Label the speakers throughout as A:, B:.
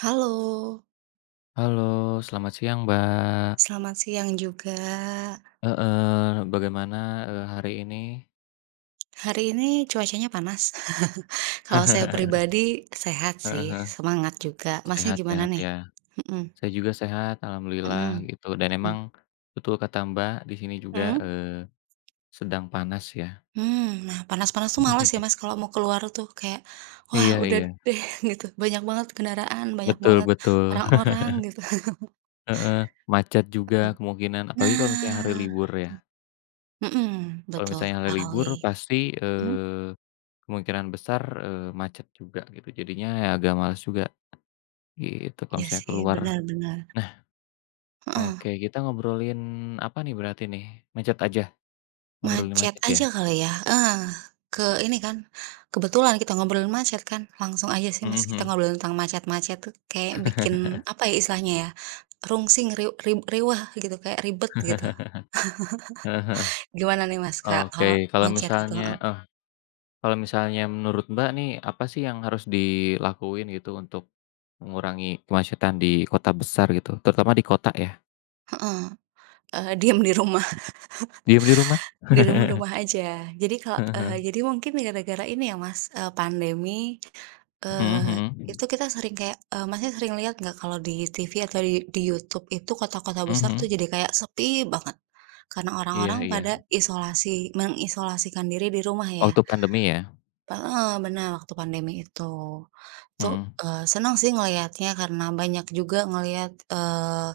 A: Halo,
B: Halo, selamat siang, Mbak.
A: selamat siang juga.
B: Heeh, bagaimana, hari ini?
A: Hari ini cuacanya panas. Kalau saya pribadi sehat sih,
B: Heeh heeh,
A: semangat juga. Masnya
B: sehat
A: gimana
B: sehat
A: nih?
B: ya.
A: Mhm.
B: Saya juga sehat, alhamdulillah
A: Mhm.
B: gitu, dan emang
A: Mhm.
B: betul kata Mbak, di sini juga,
A: Mhm?
B: sedang panas ya.
A: Mmm, nah, panas-panas tuh males ya Mas kalau mau keluar tuh kayak, wah
B: Iya
A: udah
B: iya,
A: deh gitu, banyak banget kendaraan, banyak
B: betul
A: banget
B: betul,
A: orang-orang gitu.
B: heeh, macet juga kemungkinan, apalagi kalau misalnya hari
A: Nah.
B: libur ya.
A: Mhm.
B: Kalau
A: Betul
B: misalnya hari
A: sekali.
B: libur pasti,
A: Mhm.
B: eee, kemungkinan besar, macet juga gitu, jadinya ya agak males juga gitu kalau
A: Iya
B: misalnya
A: sih,
B: keluar.
A: benar benar.
B: Oke, kita ngobrolin apa nih berarti nih? Macet aja? Ngobrolin
A: Macet
B: macet ya?
A: aja kali ya? Heeh, ke ini kan, kebetulan kita ngobrolin macet kan, langsung aja sih Mas kita
B: Mhm.
A: ngobrolin tentang macet-macet tuh kayak bikin, apa ya istilahnya ya, rungsing, ri ri riweuh gitu, kayak ribet gitu. Gimana nih Mas Kak
B: Oke,
A: kalau
B: kalau
A: macet gitu?
B: misalnya
A: Heeh
B: eh, kalau misalnya menurut Mbak nih, apa sih yang harus dilakuin gitu untuk mengurangi kemacetan di kota besar gitu, terutama di kota ya?
A: heeh, diem di rumah,
B: Diem di rumah?
A: di rumah rumah aja. Jadi kalau eee,
B: Heeh.
A: jadi mungkin gara-gara ini ya Mas, pandemi,
B: Mhm
A: eee,
B: mhm.
A: itu kita sering kayak Masnya sering lihat nggak kalau di TV atau di YouTube itu kota-kota besar tuh
B: Mhm.
A: jadi kayak sepi banget. Karena orang-orang
B: Iya iya.
A: pada mengisolasikan diri di rumah ya?
B: Waktu pandemi ya?
A: Heeh, benar waktu pandemi itu. Tuh
B: Mhm.
A: seneng sih ngelihatnya karena banyak juga ngelihat,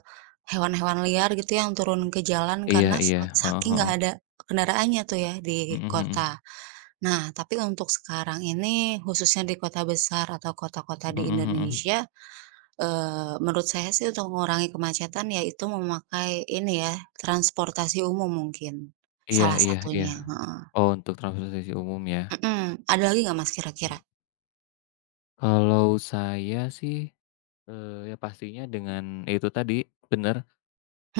A: hewan-hewan liar gitu yang turun ke jalan
B: Iya
A: karena sa
B: iya. Heeh
A: saking nggak
B: heeh.
A: ada kendaraannya tuh ya di
B: Mhm
A: kota.
B: mhm.
A: Nah, tapi untuk sekarang ini khususnya di kota besar atau kota-kota di
B: Mhm mhm.
A: Indonesia, menurut saya sih untuk mengurangi kemacetan yaitu memakai ini ya, transportasi umum mungkin,
B: Iya
A: salah
B: iya iya.
A: satunya, heeh.
B: Oh, untuk transportasi umum ya?
A: Mhm. Ada lagi nggak Mas kira-kira?
B: Kalau saya sih, ya pastinya dengan ya itu tadi, bener,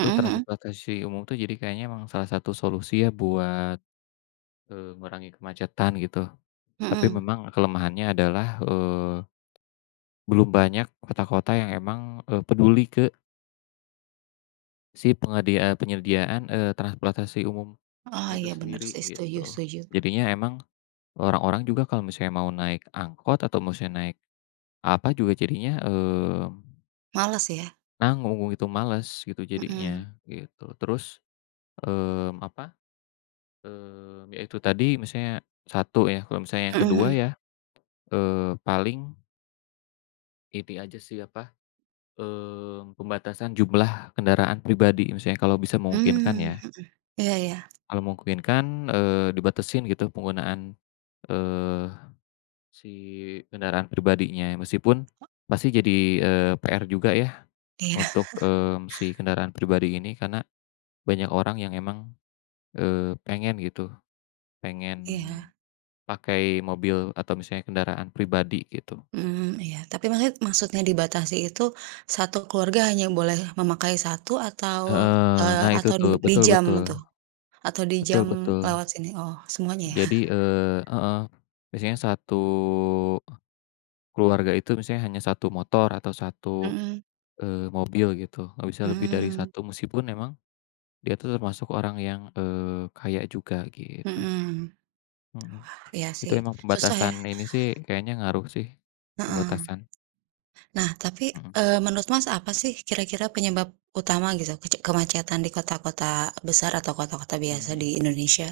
B: tuh
A: Mhm.
B: transportasi umum tuh jadi kayaknya emang salah satu solusi ya buat, ngurangi kemacetan gitu. Tapi
A: Mhm.
B: memang kelemahannya adalah, belum banyak kota-kota yang emang, peduli ke si penyediaan, transportasi umumnya
A: Oh
B: itu
A: iya, bener
B: sendiri
A: sih, setuju
B: gitu.
A: setuju.
B: Jadinya emang orang-orang juga kalau misalnya mau naik angkot atau misalnya naik apa juga jadinya,
A: Males ya?
B: nanggung gitu, males gitu
A: Mhm.
B: jadinya, gitu. Terus, apa, ya itu tadi misalnya satu ya, kalau misalnya yang
A: Mhm
B: kedua
A: mhm.
B: ya, paling ini aja sih apa, pembatasan jumlah kendaraan pribadi misalnya kalau bisa memungkinkan ya.
A: Mmm. Mhm. Iya iya
B: Kalau memungkinkan, dibatasin gitu penggunaan, eee, si kendaraan pribadinya. Meskipun pasti jadi, PR juga ya
A: iya
B: untuk, si kendaraan pribadi ini karena banyak orang yang emang pengen gitu, pengen
A: iya.
B: pakai mobil atau misalnya kendaraan pribadi gitu.
A: Iya tapi maksudnya dibatasi itu, satu keluarga hanya boleh memakai satu atau,
B: Heeh,
A: eee,
B: nah itu
A: atau du
B: tuh,
A: di
B: betul
A: jam
B: betul,
A: tuh? Atau di
B: betul
A: jam
B: betul.
A: lewat sini? Oh semuanya ya?
B: Jadi, heeh, biasanya satu keluarga itu misalnya hanya satu motor atau satu
A: Mhm.
B: mobil gitu, nggak bisa lebih dari
A: Mmm.
B: satu meskipun memang dia tuh termasuk orang yang, kaya juga gitu,
A: Mhm.
B: mhm.
A: Iya
B: Itu
A: sih,
B: emang
A: susah ya,
B: pembatasan ini sih kayaknya ngaruh sih,
A: heeh.
B: pembatasan,
A: Nah tapi,
B: mhm,
A: menurut Mas apa sih kira-kira penyebab utama gitu kemacetan di kota-kota besar atau kota-kota
B: mhm
A: biasa di
B: mhm.
A: Indonesia?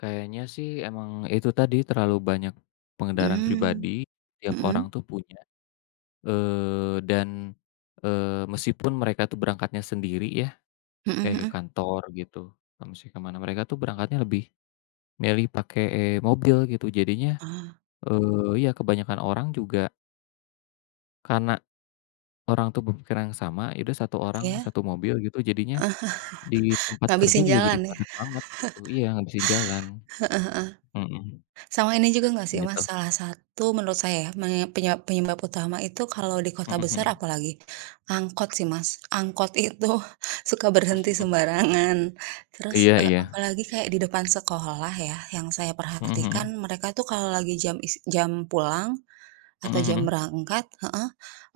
B: Kayaknya sih emang itu tadi, terlalu banyak pengendaraan
A: Mmm.
B: pribadi, tiap
A: Mhm.
B: orang tuh punya, dan, eee, meskipun mereka tuh berangkatnya sendiri ya,
A: Mhm
B: kayak ke
A: mhm.
B: kantor gitu, atau mesti ke mana, mereka tuh berangkatnya lebih milih pakai mobil gitu. Jadinya,
A: Oh,
B: ya kebanyakan orang juga karena orang tuh berpikiran yang sama, ya udah satu orang
A: iya?
B: satu mobil gitu, jadinya di tempat kerja
A: Ngabisin
B: juga jadi
A: jalan ya?
B: padat banget gitu. Iya, ngabisin jalan.
A: Heeh heeh.
B: Mhm,
A: Sama ini juga nggak sih, Mas,
B: gitu.
A: salah satu menurut saya ya, me penyebab penyebab utama itu kalau di kota
B: Mhm
A: besar
B: mhm.
A: apalagi, angkot sih, Mas. Angkot itu suka berhenti sembarangan. Terus,
B: Iya iya.
A: apalagi kayak di depan sekolah ya, yang saya
B: Mhm
A: perhatikan
B: mhm.
A: mereka tuh kalau lagi jam pulang
B: Mhm
A: atau jam
B: mhm.
A: berangkat, heeh,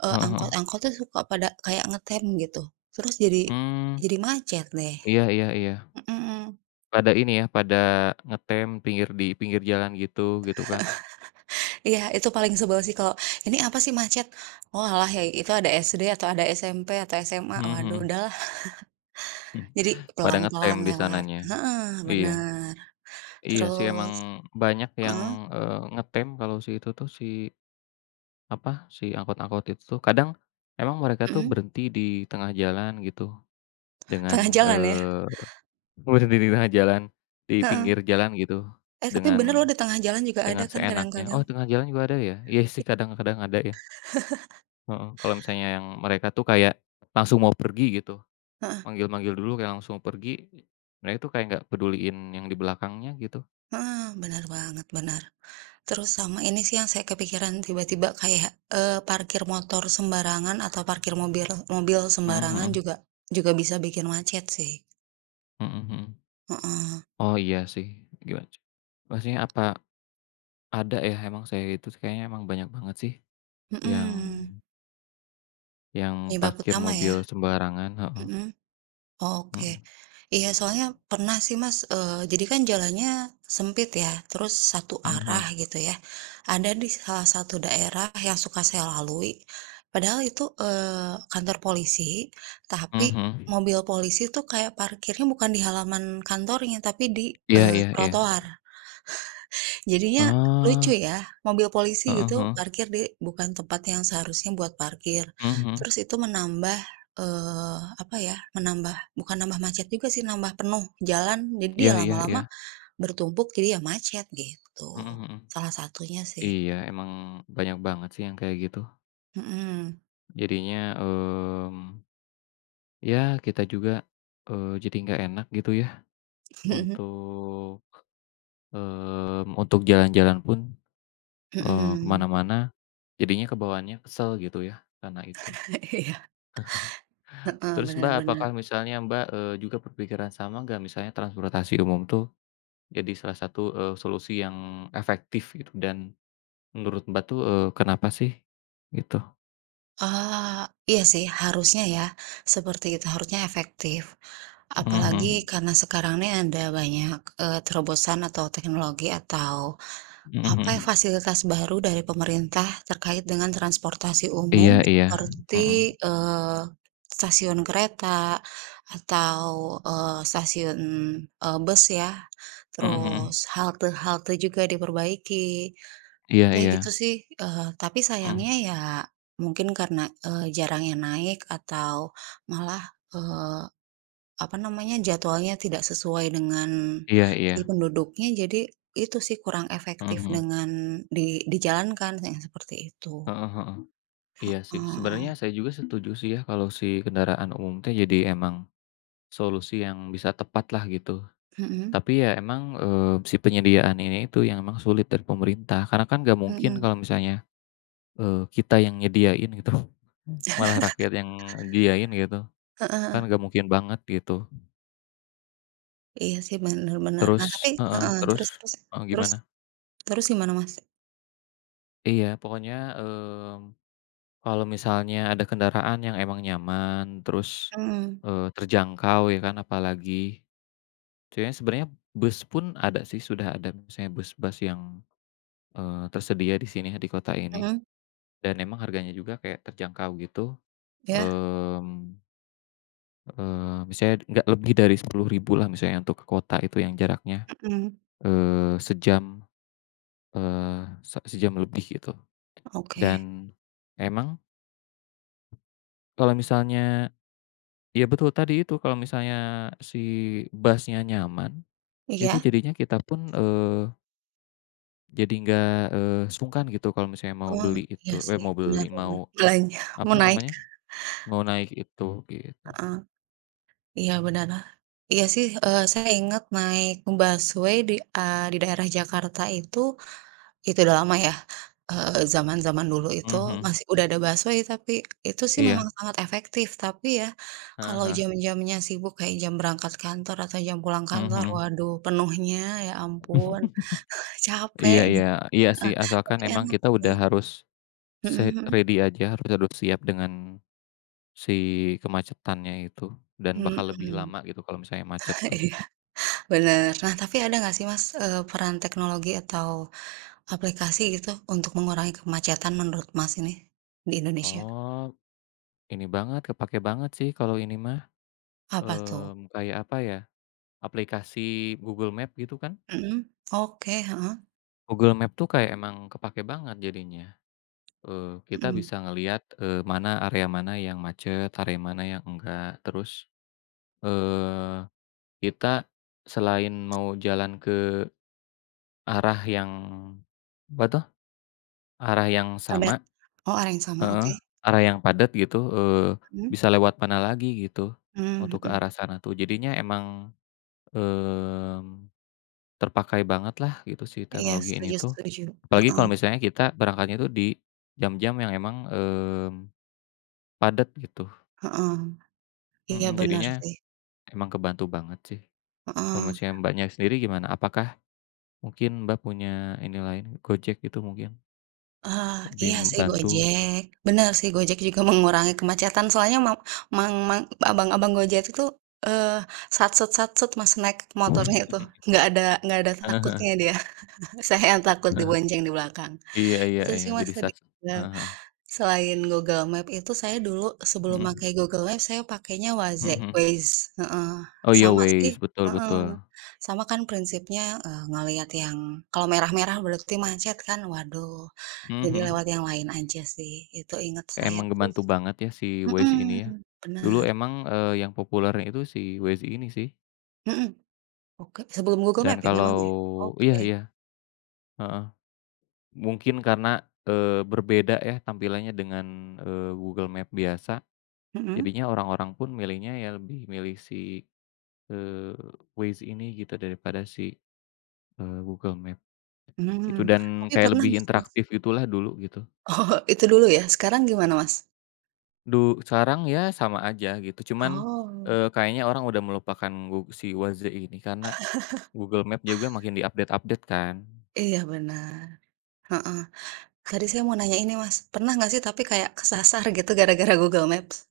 B: Heeh heeh.
A: angkot-angkot tuh suka pada kayak ngetem gitu. Terus jadi
B: Mmm,
A: jadi macet deh.
B: iya iya iya.
A: Mhm.
B: Pada ini ya, pada ngetem di pinggir jalan gitu, gitu kan.
A: Iya, itu paling sebel sih kalau, "Ini apa sih macet?" "Oalah, ya itu ada SD atau ada SMP atau SMA."
B: Mhm
A: Waduh,
B: mhm.
A: udahlah.
B: Hmm.
A: Jadi
B: Pada ngetem
A: pelan-pelan
B: di
A: lewat.
B: sananya.
A: Heeh,
B: Iya.
A: bener.
B: Iya sih emang
A: Terus
B: banyak yang,
A: heeh,
B: ngetem kalau si itu tuh, si apa, si angkot-angkot itu tuh. Kadang emang mereka tuh
A: mhm,
B: berhenti di tengah jalan gitu dengan,
A: tengah jalan ya?
B: berhenti di tengah jalan, di pinggir
A: Heeh.
B: jalan gitu
A: Eh, tapi
B: dengan
A: bener loh di tengah jalan juga
B: Dengan
A: ada kan
B: seenaknya.
A: kadang-kadang.
B: Oh, tengah jalan juga ada ya? Iya sih kadang-kadang ada ya, heeh. Kalau misalnya yang mereka tuh kayak langsung mau pergi gitu,
A: Heeh
B: manggil-manggil dulu kayak langsung pergi, mereka tuh kayak nggak peduliin yang di belakangnya gitu.
A: heeh, bener banget, bener. Terus sama ini sih yang saya kepikiran tiba-tiba kayak, parkir motor sembarangan atau parkir mobil mobil
B: Mhm
A: sembarangan
B: mhm,
A: juga juga bisa bikin macet sih.
B: mhm mhm.
A: Heeh,
B: Oh iya sih, gimana c maksudnya apa ada ya emang saya itu kayaknya emang banyak banget sih yang
A: mhm.
B: yang
A: Penyebab
B: parkir
A: utama ya?
B: mobil sembarangan, heeh,
A: Mhm, oke.
B: mhm,
A: Iya soalnya pernah sih Mas, jadi kan jalannya sempit ya, terus satu
B: mhm
A: arah
B: mhm,
A: gitu ya. Ada di salah satu daerah yang suka saya lalui, padahal itu, kantor polisi, tapi
B: mhm mhm.
A: mobil polisi tuh kayak parkirnya bukan di halaman kantornya, tapi di,
B: Iya iya iya.
A: trotoar. Jadinya lucu
B: Oh,
A: ya, mobil polisi
B: heeh
A: gitu
B: heeh,
A: parkir di bukan tempat yang seharusnya buat parkir.
B: mhm mhm.
A: Terus itu menambah, apa ya, menambah bukan nambah macet juga sih, nambah penuh jalan. Jadi ya
B: Iya iya
A: lama-lama
B: iya.
A: bertumpuk jadi ya macet gitu,
B: Mhm mhm.
A: salah satunya sih.
B: Iya, emang banyak banget sih yang kayak gitu.
A: Mhm.
B: Jadinya, ya kita juga, jadi nggak enak gitu ya untuk, untuk jalan-jalan pun, ke
A: Mhm.
B: mana jadinya kebawaannya kesel gitu ya karena itu.
A: Iya, heeh,
B: Terus
A: bener
B: Mbak,
A: bener.
B: apakah misalnya Mbak, juga berpikiran sama nggak misalnya transportasi umum tuh jadi salah satu, solusi yang efektif gitu dan menurut Mbak tuh, kenapa sih? Gitu.
A: Eee, iya sih harusnya ya, seperti itu, harusnya efektif.
B: Mhm
A: Apalagi
B: mhm.
A: karena sekarang ini ada banyak, terobosan atau teknologi atau
B: Mhm
A: apa ya,
B: mhm.
A: fasilitas baru dari pemerintah terkait dengan transportasi
B: Iya
A: umum
B: iya, mhm,
A: seperti, stasiun kereta atau, stasiun, bus ya,
B: mhm mhm,
A: terus halte-halte juga diperbaiki,
B: iya
A: ya
B: iya,
A: gitu sih. Tapi sayangnya
B: mhm,
A: ya mungkin karena, jarang yang naik atau malah, apa namanya, jadwalnya tidak sesuai dengan
B: iya iya.
A: si penduduknya, jadi itu sih kurang
B: Mhm
A: efektif
B: mhm,
A: dengan dijalankan yang seperti itu.
B: heeh heeh. Iya sih, sebenarnya
A: Oh,
B: saya juga setuju sih ya kalau si kendaraan umum teh jadi emang solusi yang bisa tepat lah gitu.
A: mhm
B: Tapi ya emang, si penyediaan ini itu yang emang sulit dari pemerintah, karena kan nggak mungkin
A: mhm,
B: kalau misalnya, kita yang nyediain gitu. Malah rakyat yang nyediain gitu,
A: heeh heeh.
B: kan nggak mungkin banget gitu.
A: Iya sih, bener bener. Nah tapi heeh,
B: Terus
A: terus terus
B: heeh,
A: terus
B: gimana?
A: terus gimana, Mas?
B: Iya pokoknya, kalau misalnya ada kendaraan yang emang nyaman, terus,
A: Mhm
B: terjangkau ya kan, apalagi sebenarnya sebenarnya bus pun ada sih, sudah ada misalnya bus-bus yang, tersedia di sini, di kota ini,
A: mhm.
B: dan emang harganya juga kayak terjangkau gitu,
A: Iya.
B: mmm, misalnya nggak lebih dari 10 ribu lah misalnya untuk ke kota itu yang jaraknya,
A: Mhm.
B: sejam, sejam lebih gitu.
A: Oke.
B: Dan emang kalau misalnya iya betul, tadi itu kalau misalnya si bass-nya nyaman, itu
A: Iya?
B: jadinya kita pun, jadi nggak, sungkan gitu kalau misalnya
A: Oh, iya sih,
B: mau beli,
A: bener
B: mau
A: bener. Belanja mau
B: apa
A: naik,
B: namanya, mau naik itu gitu.
A: heeh. Iya benar. Iya sih, saya ingat naik busway di, di daerah Jakarta itu udah lama ya, zaman-zaman dulu itu
B: Mhm,
A: masih udah ada busway tapi itu sih memang
B: iya,
A: sangat efektif, tapi ya
B: heeh
A: kalau
B: heeh,
A: jam-jamnya sibuk kayak jam berangkat kantor atau jam pulang kantor,
B: mhm.
A: waduh penuhnya ya ampun capek
B: Iya iya
A: gitu,
B: iya
A: heeh,
B: sih, asalkan
A: tapi
B: emang
A: enak
B: kita udah
A: sih.
B: harus se
A: Mhm
B: ready aja, harus harus siap dengan si kemacetannya itu dan
A: mhm.
B: bakal lebih
A: Mhm.
B: lama gitu kalau misalnya macet tuh.
A: Iya bener. Nah tapi ada nggak sih Mas, peran teknologi atau aplikasi gitu untuk mengurangi kemacetan menurut Mas ini, di Indonesia,
B: Oh, ini banget, kepakai banget sih kalau ini mah.
A: apa tuh?
B: Kayak apa ya, aplikasi Google Map gitu kan.
A: Mhm, oke, heeh,
B: Google Map tuh kayak emang kepake banget jadinya, kita
A: mhm,
B: bisa ngelihat, mana area mana yang macet, area mana yang enggak. Terus, eee, kita selain mau jalan ke arah yang, apa tuh, arah yang
A: padat,
B: sama
A: oh ada yang sama,
B: heeh,
A: oke,
B: arah yang padat gitu,
A: mhm,
B: bisa lewat mana lagi gitu,
A: mmm,
B: untuk ke
A: mhm,
B: arah sana tuh. Jadinya emang, mmm terpakai banget lah gitu si
A: iya
B: teknologi ini
A: setuju
B: tuh.
A: setuju,
B: Apalagi
A: heeh
B: kalau misalnya kita berangkatnya tuh di jam-jam yang emang, padat gitu.
A: heeh, iya
B: Mhm,
A: bener
B: jadinya
A: sih,
B: emang kebantu banget sih. Kalau
A: heeh,
B: misalnya Mbaknya sendiri gimana? Apakah mungkin Mbak punya ini lain, Gojek gitu mungkin?
A: ah,
B: Lebih
A: iya sih
B: membantu?
A: Gojek, bener sih Gojek juga mengurangi kemacetan soalnya mang mang mang abang-abang Gojek itu, eee, Mas naik motornya itu, nggak ada
B: Heeh heeh,
A: takutnya dia, saya yang takut dibonceng di belakang.
B: iya iya
A: Itu
B: iya,
A: sih Mas
B: jadi
A: tadi, eee,
B: heeh.
A: selain Google Maps itu saya dulu sebelum pakai
B: Mhm,
A: Google Maps saya pakainya
B: mhm
A: Waze
B: mhm.
A: Waze, heeh,
B: Oh iya
A: sama sih,
B: Waze, betul
A: heeh,
B: betul.
A: sama kan prinsipnya, ngelihat yang kalau merah-merah berarti macet kan, waduh,
B: Mhm
A: jadi
B: mhm.
A: lewat yang lain aja sih, itu ingat saya
B: Emang
A: terus.
B: ngebantu banget ya si Waze ini
A: Mhm.
B: ya. Dulu
A: Benar.
B: emang, yang populernya itu si Waze ini sih,
A: Mhm. Oke, sebelum Google
B: dan
A: Maps ya memang
B: kalau
A: ya?
B: iya
A: Oke,
B: iya, heeh. Mungkin karena, berbeda ya tampilannya dengan, Google Map biasa,
A: mhm,
B: jadinya orang-orang pun milihnya ya lebih milih si, eee, Waze ini gitu daripada si, Google Map itu.
A: mmm,
B: Dan
A: tapi
B: kayak
A: pernah
B: lebih
A: nggak sih Mas?
B: interaktif gitulah dulu gitu.
A: Oh itu dulu ya, sekarang gimana Mas?
B: Sekarang ya sama aja gitu, cuman,
A: Oh,
B: kayaknya orang udah melupakan si Waze ini karena Google Map juga makin diupdate update kan.
A: iya benar. Heeh. Tadi saya mau nanya ini Mas, pernah nggak sih tapi kayak kesasar gitu gara-gara Google Maps?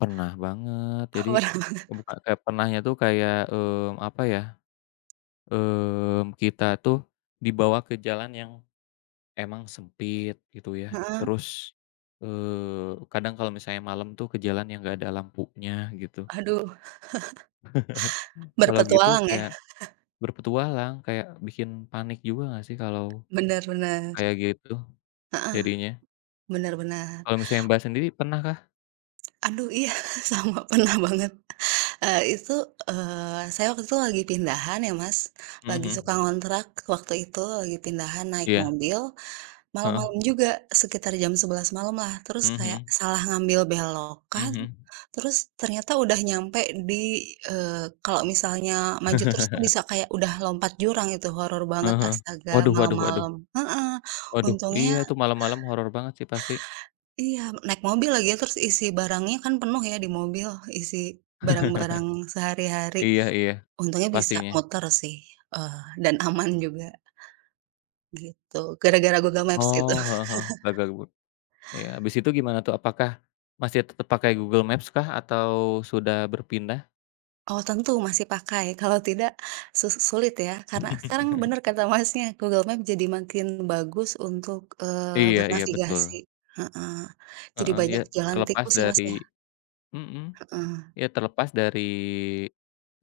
B: Pernah banget. Jadi,
A: Oh, pernah banget,
B: bukan kayak pernahnya tuh kayak, apa ya, kita tuh dibawa ke jalan yang emang sempit gitu ya.
A: heeh.
B: Terus, kadang kalau misalnya malam tuh ke jalan yang nggak ada lampunya gitu.
A: Aduh,
B: Kalau gitu
A: berpetualang ya?
B: kayak berpetualang, kayak bikin panik juga nggak sih kalau
A: Benar-benar,
B: kayak gitu
A: heeh,
B: jadinya?
A: benar.
B: Kalau misalnya Mbak sendiri pernahkah?
A: Aduh iya, sama, pernah banget. Itu, saya waktu itu lagi pindahan ya Mas,
B: Mhm
A: lagi
B: mhm.
A: suka ngontrak waktu itu, lagi pindahan naik
B: Iya,
A: mobil.
B: heeh.
A: Malam-malam juga, sekitar jam 11 malam lah terus
B: Mhm
A: kayak
B: mhm.
A: salah ngambil belokan,
B: Mhm
A: terus ternyata udah nyampe di, kalau misalnya maju terus tuh bisa
B: mhm.
A: kayak udah lompat jurang itu, horor banget
B: Heeh heeh.
A: astaga
B: Waduh waduh waduh
A: malam-malam, heeh,
B: waduh,
A: untungnya,
B: iya itu malam-malam horor banget sih pasti.
A: iya, naik mobil lagi ya, terus isi barangnya kan penuh ya di mobil, isi barang-barang sehari-hari,
B: Iya iya,
A: untungnya bisa
B: pastinya.
A: muter sih, eee, dan aman juga gitu, gara-gara Google Maps itu.
B: Oh, heeh heeh, gagal bu iya, habis itu gimana tuh? Apakah masih tetap pakai Google Maps kah atau sudah berpindah?
A: Oh tentu masih pakai, kalau tidak sulit ya, karena sekarang bener kata Masnya, Google Map jadi makin bagus untuk,
B: Iya iya, betul.
A: bernavigasi. Heeh, jadi
B: Heeh,
A: banyak jalan
B: terlepas
A: tikus ya Mas ya?
B: dari mhm,
A: Heeh,
B: ya terlepas dari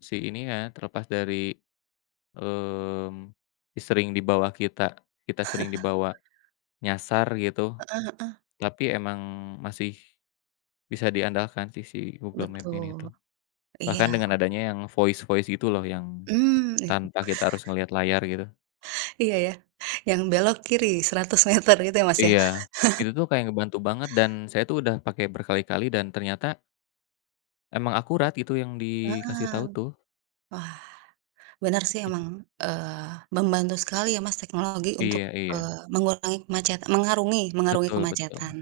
B: si ini ya, terlepas dari, mmm, si sering dibawa kita kita sering dibawa nyasar gitu,
A: heeh heeh,
B: tapi emang masih bisa diandalkan sih si Google Map ini tuh.
A: betul, iya,
B: Bahkan dengan adanya yang voice-voice gitu loh yang
A: mmm, iya
B: tanpa kita harus ngelihat layar gitu.
A: iya ya, yang belok kiri 100 meter gitu ya Mas ya?
B: Iya, itu tuh kayak ngebantu banget dan saya tuh udah pakai berkali-kali dan ternyata emang akurat gitu yang dikasih tahu
A: Heeh,
B: tuh.
A: wah benar sih emang, eee, membantu sekali ya Mas teknologi untuk,
B: Iya iya,
A: mengurangi kemacetan, mengarungi mengarungi
B: betul betul.
A: kemacetan,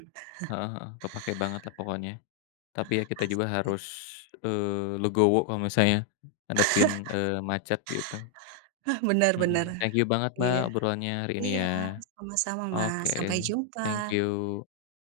B: Heeh heeh, kepakai banget lah pokoknya. Tapi ya kita
A: asik
B: juga
A: sih.
B: harus, legowo kalau misalnya ngadepin, macet gitu.
A: Bener bener,
B: Mhm, thank you banget Mbak,
A: iya.
B: obrolannya hari ini
A: Iya,
B: ya.
A: sama-sama Mas, sampai
B: Oke,
A: jumpa.
B: thank you.